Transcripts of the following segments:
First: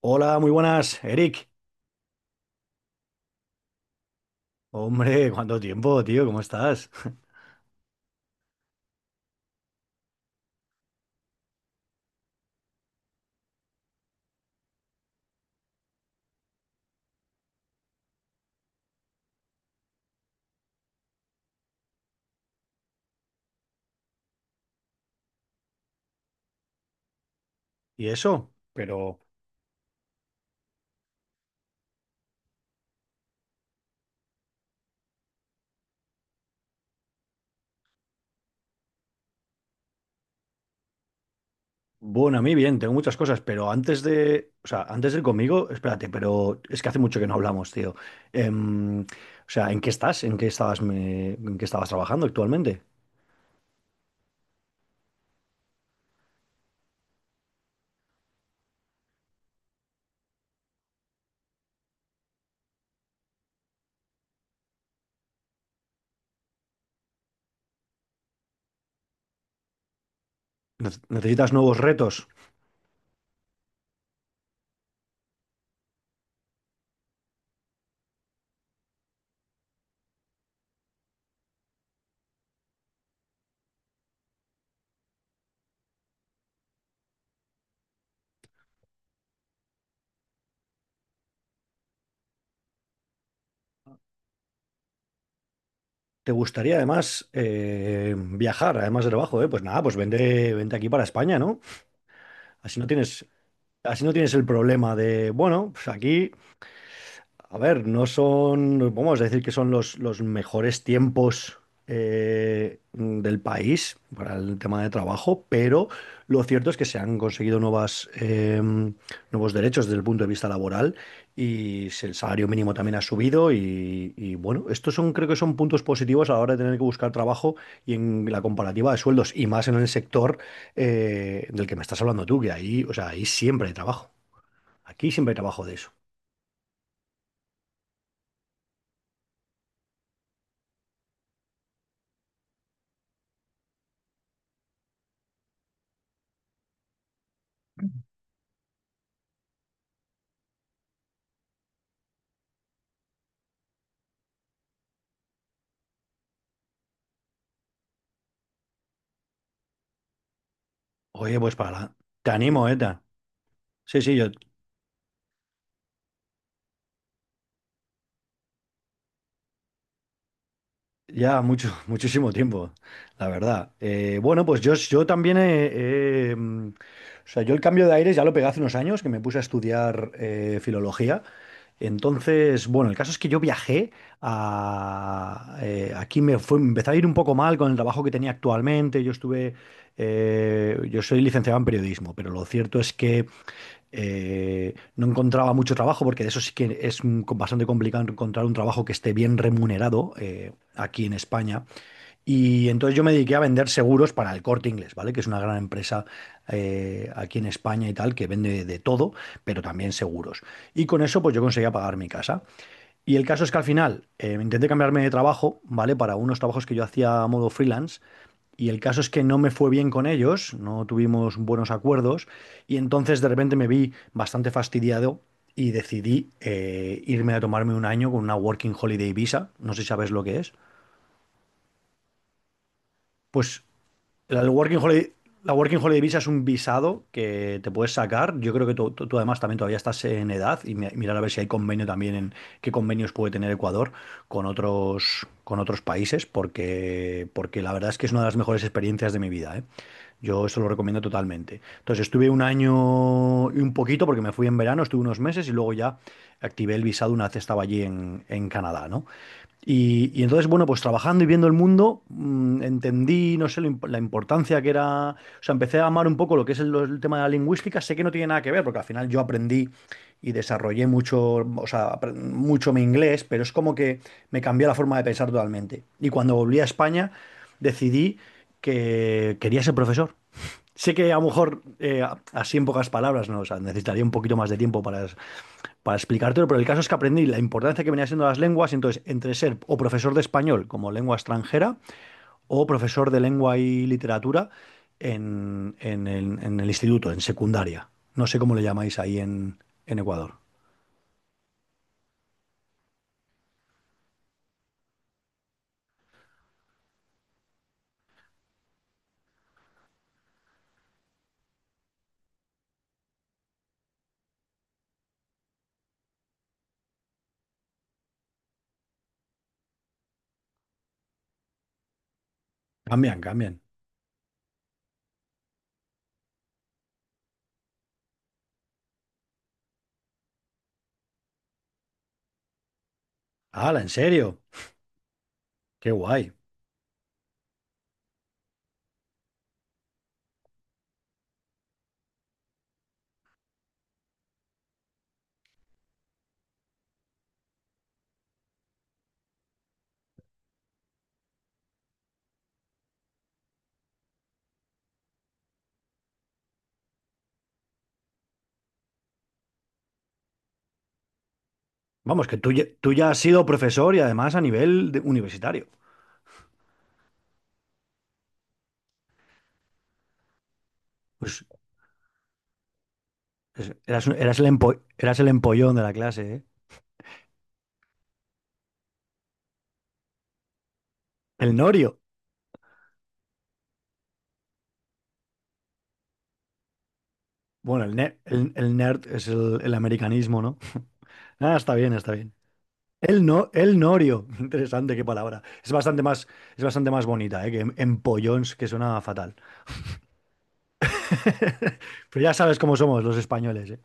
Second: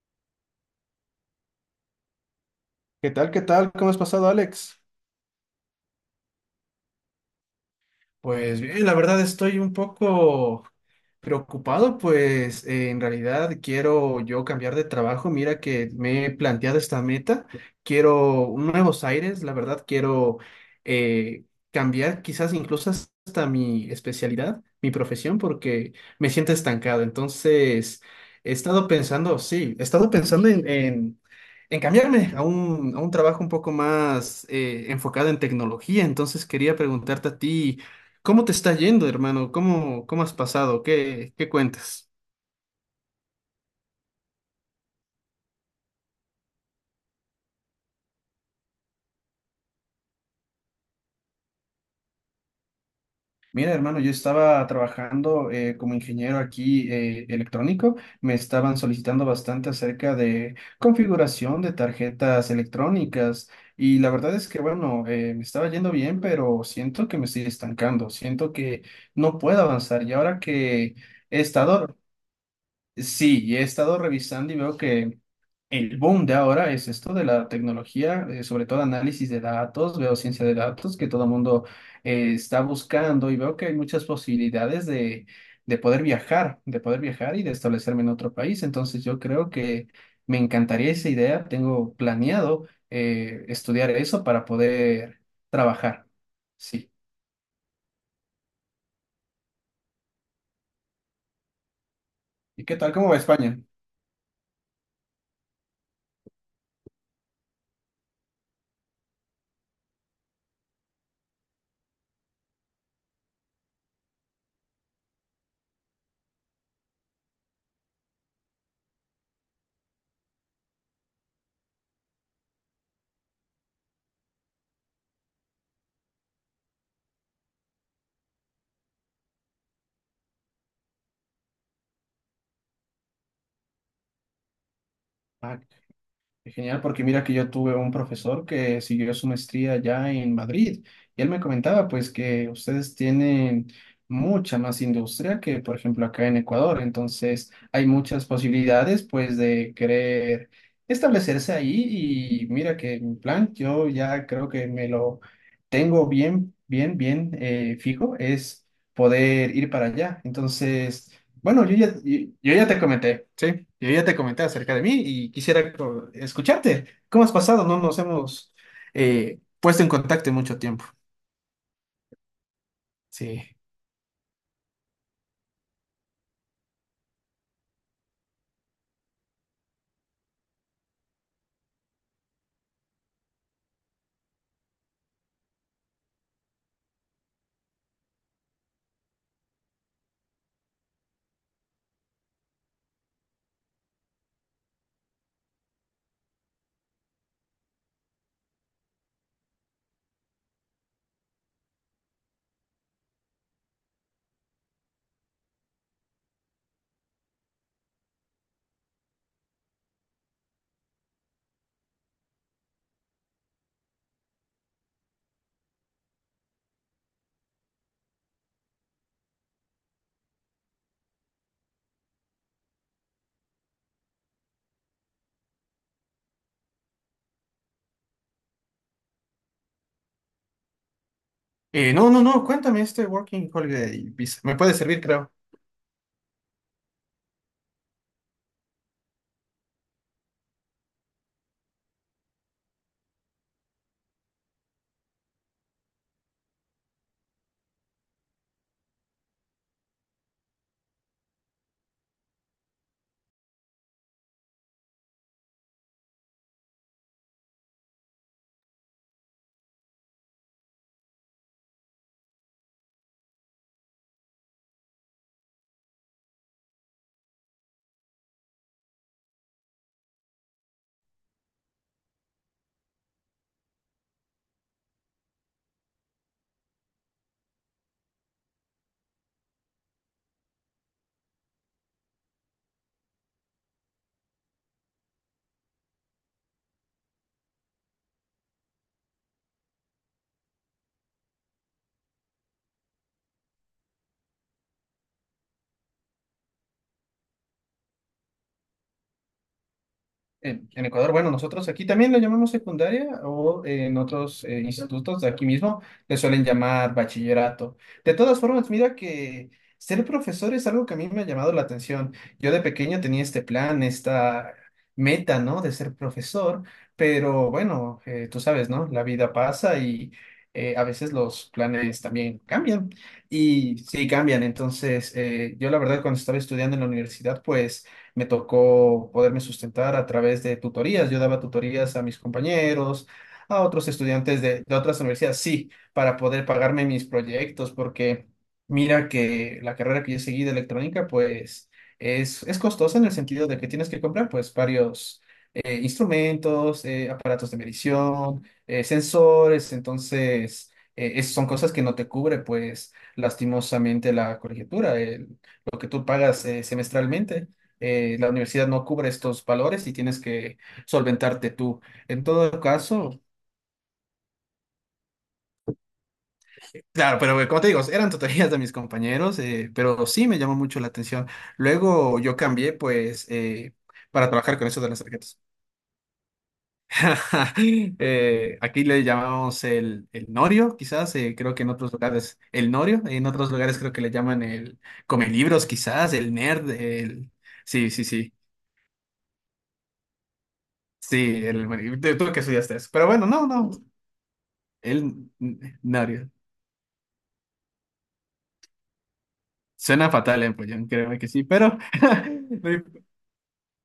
Hola, muy buenas, Eric. ¿Qué tal? ¿Qué tal? ¿Cómo has pasado, Alex? Hombre, cuánto tiempo, tío, ¿cómo estás? Pues bien, la verdad estoy un poco preocupado, pues en realidad quiero yo cambiar de trabajo. Mira que me he planteado esta meta. Quiero nuevos aires, la verdad quiero eh, cambiar quizás incluso hasta mi especialidad, mi profesión, porque me siento estancado. Entonces, ¿Y he eso? estado Pero, pensando, sí, he estado pensando en cambiarme a a un trabajo un poco más enfocado en tecnología. Entonces, quería preguntarte a ti. ¿Cómo te está yendo, hermano? ¿Cómo, cómo has pasado? ¿Qué, qué cuentas? bueno, a mí bien, tengo muchas cosas, pero antes de, o sea, antes de ir conmigo, espérate, pero es que hace mucho que no hablamos, tío. O sea, ¿en qué estás? ¿En qué estabas, en qué estabas trabajando actualmente? Mira, hermano, yo estaba trabajando como ingeniero aquí electrónico. Me estaban solicitando bastante acerca de configuración de tarjetas electrónicas y la verdad es que, bueno, me estaba yendo bien, pero siento que me estoy estancando, siento que no puedo avanzar. Y ahora que he ¿Necesitas nuevos estado, retos? sí, y he estado revisando y veo que el boom de ahora es esto de la tecnología, sobre todo análisis de datos, veo ciencia de datos que todo el mundo está buscando y veo que hay muchas posibilidades de poder viajar y de establecerme en otro país. Entonces yo creo que me encantaría esa idea, tengo planeado estudiar eso para poder trabajar. ¿Te gustaría Sí. además viajar, además de trabajo, eh? Pues nada, pues vente, vente aquí para España, ¿no? ¿Y qué Así no tal? ¿Cómo va tienes, España? así no tienes el problema de, bueno, pues aquí. A ver, no son, vamos a decir que son los mejores tiempos del país para el tema de trabajo, pero lo cierto es que se han conseguido nuevas, nuevos derechos desde el punto de vista laboral y el salario mínimo también ha subido y, bueno, estos son, creo que son puntos positivos a la hora de tener que buscar trabajo y en la comparativa de sueldos y más en el sector del que me estás hablando tú, que ahí, o sea, ahí siempre hay trabajo. Aquí siempre hay trabajo de eso. Genial, porque mira que yo tuve un profesor que siguió su maestría allá en Madrid y él me comentaba pues que ustedes tienen mucha más industria que por ejemplo acá en Ecuador, entonces hay muchas posibilidades pues de querer establecerse ahí y mira que mi plan yo ya creo que me lo tengo bien, bien, bien fijo es poder ir para allá, entonces... Oye, pues Bueno, para yo ya, la... yo, Te yo ya animo, te Eta. comenté, sí, yo Sí, ya sí, te yo comenté acerca de mí y quisiera escucharte. ¿Cómo has pasado? No nos hemos puesto en contacto en mucho tiempo. ya mucho, muchísimo tiempo, la Sí. verdad. Bueno, pues yo también he, o sea, yo el cambio de aires ya lo pegué hace unos años, que me puse a estudiar filología. Entonces, bueno, el caso es que yo viajé aquí me fue, me empezó a ir un poco mal con el trabajo que tenía actualmente. Yo estuve, yo soy licenciado en periodismo, pero lo cierto es que no encontraba mucho trabajo, porque de eso sí que es bastante complicado encontrar un trabajo que esté bien remunerado aquí en España. Y entonces yo me dediqué a vender seguros para el Corte Inglés, ¿vale? Que es una gran empresa aquí en España y tal, que vende de todo, pero también seguros. Y con eso pues yo conseguía pagar mi casa. Y el caso es que al final intenté cambiarme de trabajo, ¿vale? Para unos trabajos que yo hacía a modo freelance. Y el caso es que no me fue bien con ellos, no tuvimos buenos acuerdos. Y entonces de repente me vi bastante fastidiado y decidí irme a tomarme un año con una Working Holiday Visa. No sé si sabes lo que es. No, no, cuéntame este Working Pues Holiday Visa. la Me puede Working servir, Holiday, creo. la Working Holiday Visa es un visado que te puedes sacar. Yo creo que tú, tú además también todavía estás en edad y mirar a ver si hay convenio también en qué convenios puede tener Ecuador con otros países, porque, porque la verdad es que es una de las mejores experiencias de mi vida, ¿eh? Yo eso lo recomiendo totalmente. Entonces estuve un año y un poquito porque me fui en verano, estuve unos meses y luego ya activé el visado una vez estaba allí en Canadá, ¿no? Y entonces, bueno, pues trabajando y viendo el mundo, entendí, no sé, la importancia que era, o sea, empecé a amar un poco lo que es el tema de la lingüística, sé que no tiene nada que ver, porque al final yo aprendí y desarrollé mucho, o sea, mucho mi inglés, pero es como que me cambió la forma de pensar totalmente. Y cuando volví a España, decidí que quería ser profesor. Sé que a lo mejor, así en pocas palabras, ¿no? O sea, necesitaría un poquito más de tiempo para explicártelo, pero el caso es que aprendí la importancia que venía siendo las lenguas, y entonces entre ser o profesor de español como lengua extranjera o profesor de lengua y literatura en el instituto, en secundaria. No sé cómo le llamáis ahí en Ecuador. En Ecuador, bueno, nosotros aquí también lo llamamos secundaria o en otros institutos de aquí mismo le suelen llamar bachillerato. De todas formas, mira que ser profesor es algo que a mí me ha llamado la atención. Yo de pequeño tenía este plan, esta meta, ¿no? De ser profesor, pero bueno, tú sabes, ¿no? La vida pasa y a veces los planes también cambian. Cambian, cambian. Y sí, cambian. Entonces, yo la verdad cuando estaba estudiando en la universidad, pues me tocó poderme sustentar a través de tutorías. Yo daba tutorías a mis compañeros, a ¡Hala, otros en serio! estudiantes de otras universidades, sí, ¡Qué para guay! poder pagarme mis proyectos, porque mira que la carrera que yo seguí de electrónica, pues es costosa en el sentido de que tienes que comprar pues varios instrumentos, aparatos de medición, sensores, entonces... son cosas que no te cubre, pues, lastimosamente la colegiatura, lo que tú pagas semestralmente, la universidad no cubre estos valores y tienes que solventarte tú. En Vamos, que tú, todo tú ya has caso, sido profesor y además a nivel universitario. claro, pero como te digo, eran tutorías de mis compañeros, pero sí me llamó mucho la atención. Pues Luego yo cambié, pues, eras, para eras trabajar con eso de las eras el tarjetas. empollón de la clase, ¿eh? Aquí le llamamos el norio, quizás, El creo que en otros norio. lugares el norio, en otros lugares creo que le llaman el come libros, quizás, el nerd, el... Bueno, Sí, el, sí, sí. El nerd es el americanismo, ¿no? Sí, Ah, el... está bien, está tú bien. que estudiaste eso. Pero El bueno, no, no, no, el norio. Interesante, qué él palabra. Norio. Es bastante más bonita, ¿eh? Que empollons, que suena fatal. Suena fatal en pollón, créeme que sí, pero Pero ya sabes no cómo imp- somos los españoles, ¿eh?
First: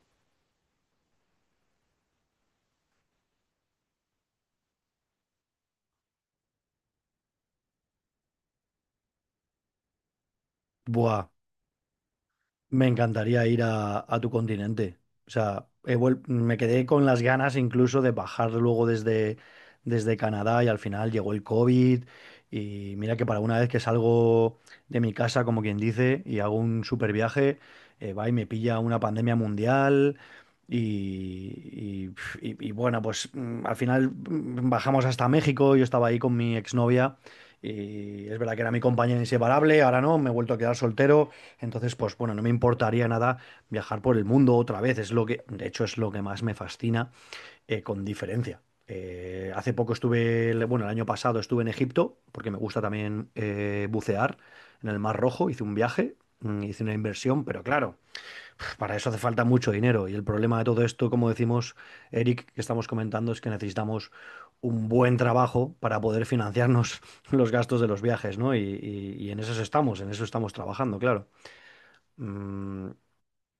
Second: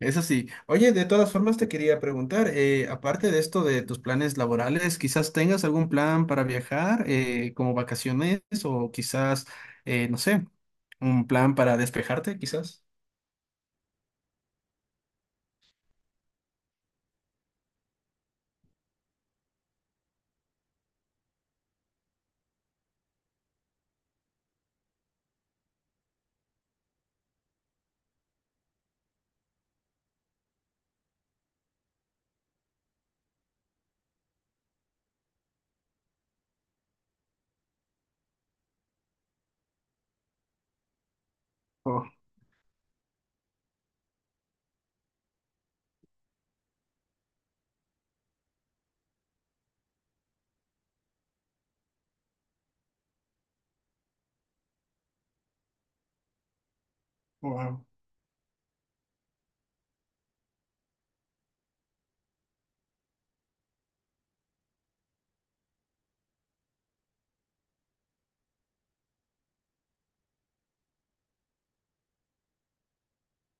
eso sí. Oye, de todas formas te quería preguntar, aparte de esto de tus planes laborales, quizás tengas algún plan para viajar, como vacaciones o quizás, no sé, un Buah. plan para despejarte, quizás. Me encantaría ir a tu continente. O sea, me quedé con las ganas incluso de bajar luego desde, desde Canadá y al final llegó el COVID. Y mira que para una vez que salgo de mi casa, como quien dice, y hago un super viaje, va y me pilla una pandemia mundial. Y, pf, y bueno, pues al final bajamos hasta México. Yo estaba ahí con mi exnovia y es verdad que era mi compañera inseparable, ahora no, me he vuelto a quedar soltero. Entonces, Oh, pues bueno, no me importaría nada viajar por el mundo otra vez. Es lo que, de hecho, es lo que más me fascina, con diferencia. Hace poco estuve, bueno, el año pasado estuve en Egipto, porque me gusta también bucear en el Mar Rojo. Hice un viaje, hice una inversión, pero wow. claro, para eso hace falta mucho dinero. Y el problema de todo esto, como decimos, Eric, que estamos comentando, es que necesitamos un buen trabajo para poder financiarnos los gastos de los viajes, ¿no? Y, y en eso estamos trabajando, claro. Mm,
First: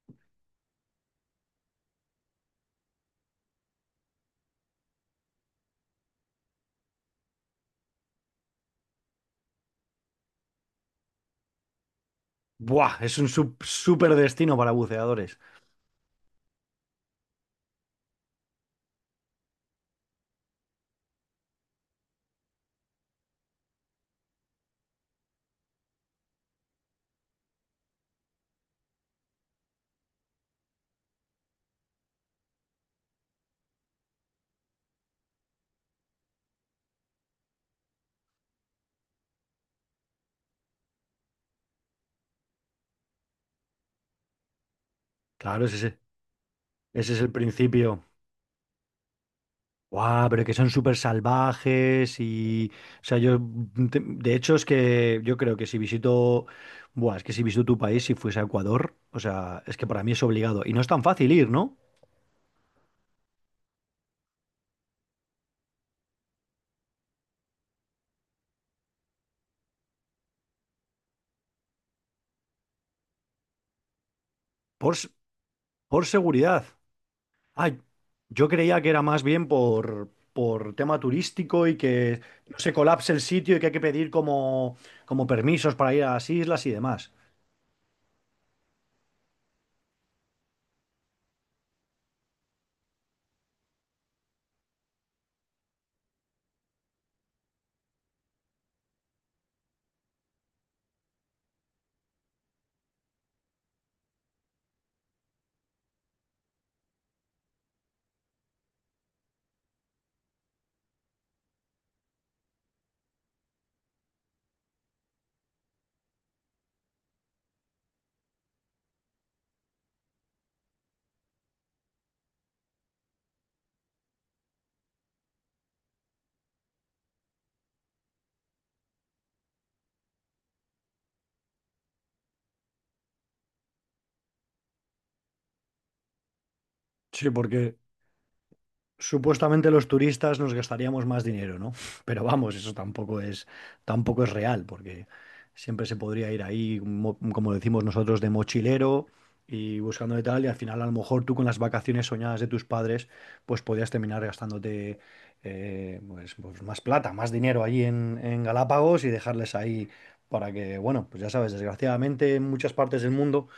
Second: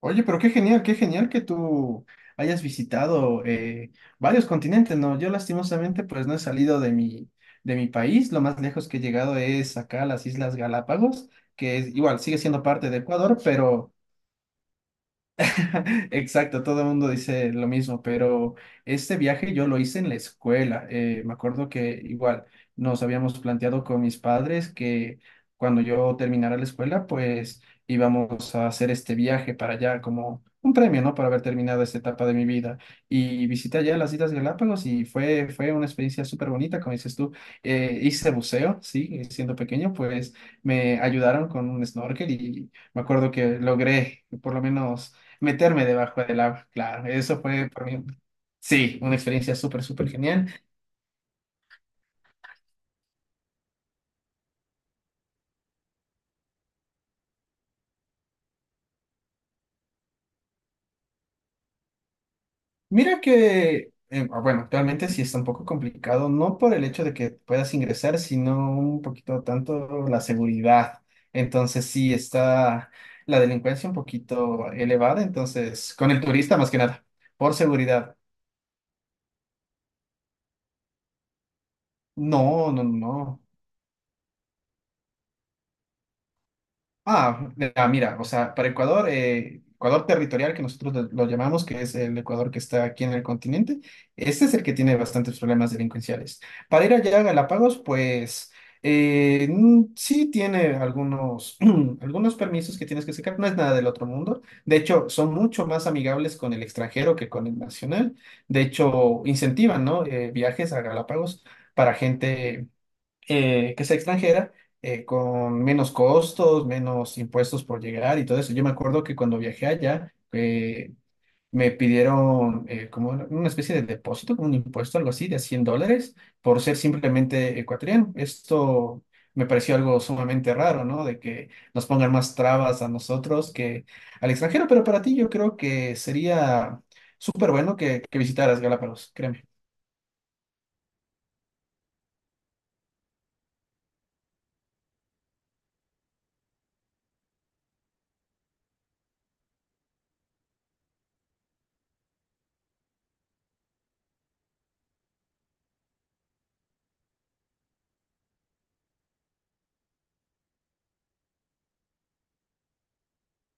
Oye, pero qué genial que tú hayas visitado varios continentes, ¿no? Yo lastimosamente pues no he salido de mi país, lo más lejos que he llegado es acá a las Islas Galápagos, que es, igual sigue siendo parte Buah, de es un Ecuador, pero súper destino para buceadores. exacto, todo el mundo dice lo mismo, pero este viaje yo lo hice en la escuela. Me acuerdo que igual nos habíamos planteado con mis padres que cuando yo terminara la escuela, pues íbamos a hacer este viaje para allá como un premio, ¿no? Por haber terminado esta etapa de mi vida. Y visité allá las Islas Galápagos y fue, fue una experiencia súper bonita, como dices tú. Hice buceo, sí, siendo pequeño, pues me ayudaron con un snorkel y me acuerdo que logré por lo menos Claro, ese, meterme debajo del agua, claro, ese es el eso fue para principio. mí, sí, una experiencia súper, súper Guau, pero genial. que son súper salvajes y... O sea, yo... De hecho, es que yo creo que si visito... Buah, es que si visito tu país, si fuese a Ecuador, o sea, es que para mí es obligado. Y no es tan fácil ir, ¿no? Mira que, bueno, actualmente sí está un poco complicado, no por el hecho de que puedas ingresar, sino un poquito tanto la seguridad. Entonces sí está la delincuencia un poquito Por, elevada, entonces por con el turista seguridad. más que nada, por Ay, seguridad. yo creía que era más bien por tema turístico y que no se No, no, no. colapse el No. sitio y que hay que pedir como, como permisos para ir a las islas y demás. Ah, mira, mira, o sea, para Ecuador, Ecuador territorial, que nosotros lo llamamos, que es el Ecuador que está aquí en el continente, este es el que tiene bastantes problemas delincuenciales. Para ir allá a Galápagos, pues sí tiene algunos, algunos permisos que tienes que sacar, no es nada del otro mundo. De hecho, son mucho más amigables con el extranjero que con el nacional. De hecho, incentivan, ¿no? Viajes a Galápagos para gente que sea extranjera, con menos costos, menos impuestos por llegar y todo eso. Yo me acuerdo que cuando viajé allá, me pidieron como una especie de depósito, como un impuesto, algo así, de $100 por ser simplemente ecuatoriano. Esto me pareció algo sumamente raro, ¿no? De que nos pongan más trabas a nosotros que al extranjero, pero para ti yo creo que sería Sí, súper bueno porque que visitaras Galápagos, créeme, supuestamente los turistas nos gastaríamos más dinero, ¿no? Pero vamos, eso tampoco es, tampoco es real, porque siempre se podría ir ahí, como decimos nosotros, de mochilero y buscando de tal, y al final a lo mejor tú con las vacaciones soñadas de tus padres, pues podías terminar gastándote pues, pues más plata, más dinero allí en Galápagos y dejarles ahí para que, bueno, pues ya sabes, desgraciadamente en muchas partes del mundo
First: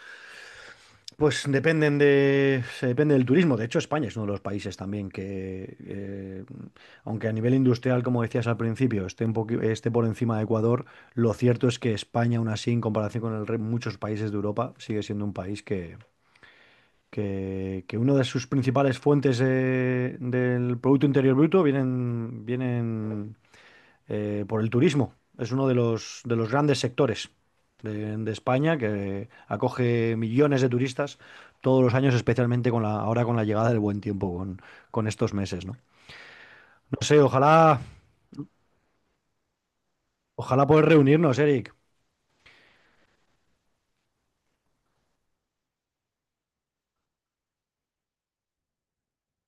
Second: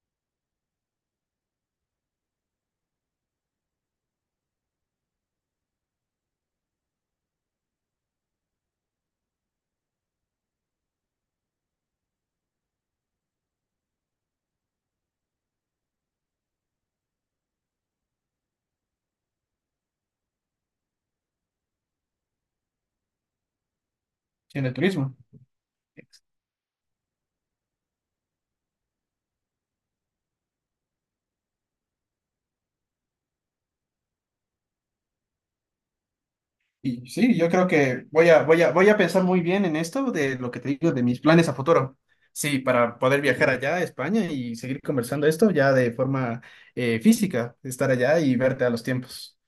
pues dependen de, se depende del turismo. De hecho, España es uno de los países también que, aunque a nivel industrial, como decías al principio, esté esté por encima de Ecuador, lo cierto es que España, aún así, en comparación con muchos países de Europa, sigue siendo un país que una de sus principales fuentes del Producto Interior Bruto vienen, vienen por el siendo de turismo. turismo. Es uno de los grandes sectores de España que acoge millones de turistas todos los años, especialmente con la, ahora con la llegada del buen tiempo, con estos meses, ¿no? No Y sé, sí, yo creo ojalá, que voy a, voy a, voy a pensar muy bien en esto de lo que ojalá te poder digo, de mis reunirnos, planes a Eric. futuro. Sí, para poder viajar allá a España y seguir conversando esto ya de forma física, estar allá y verte a los tiempos.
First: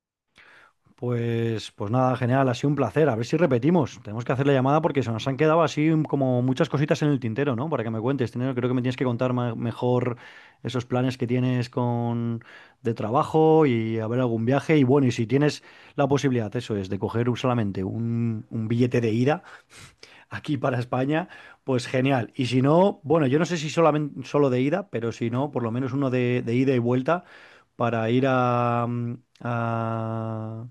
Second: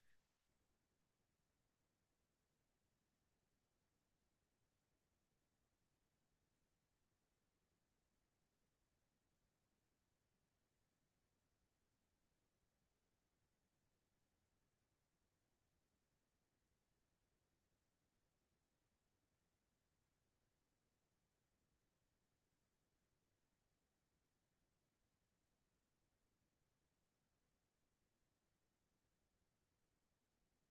Pues, pues nada, genial, ha sido un placer. A ver si repetimos. Tenemos que hacer la llamada porque se nos han quedado así como muchas cositas en el tintero, ¿no? Para que me cuentes. Tenero, creo que me tienes que contar mejor esos planes que tienes con de trabajo y a ver algún viaje. Y bueno, y si tienes la posibilidad, eso es, de coger solamente un billete de ida, aquí para España, pues genial. Y si no, bueno, yo no sé si solamente solo de ida, pero si no, por lo menos uno de ida y vuelta para ir a, a-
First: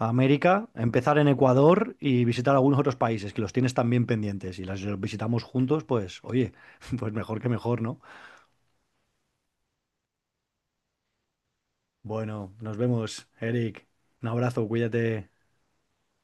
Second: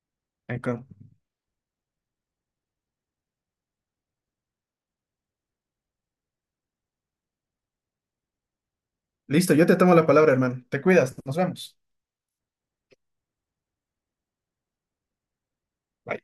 a América, Enco- empezar en Ecuador y visitar algunos otros países que los tienes también pendientes. Y los visitamos juntos, pues oye, pues mejor que mejor, ¿no? Listo, yo te tomo la palabra, hermano. Te cuidas, nos vemos. Bueno, nos vemos, Eric. Un abrazo, cuídate. Bye.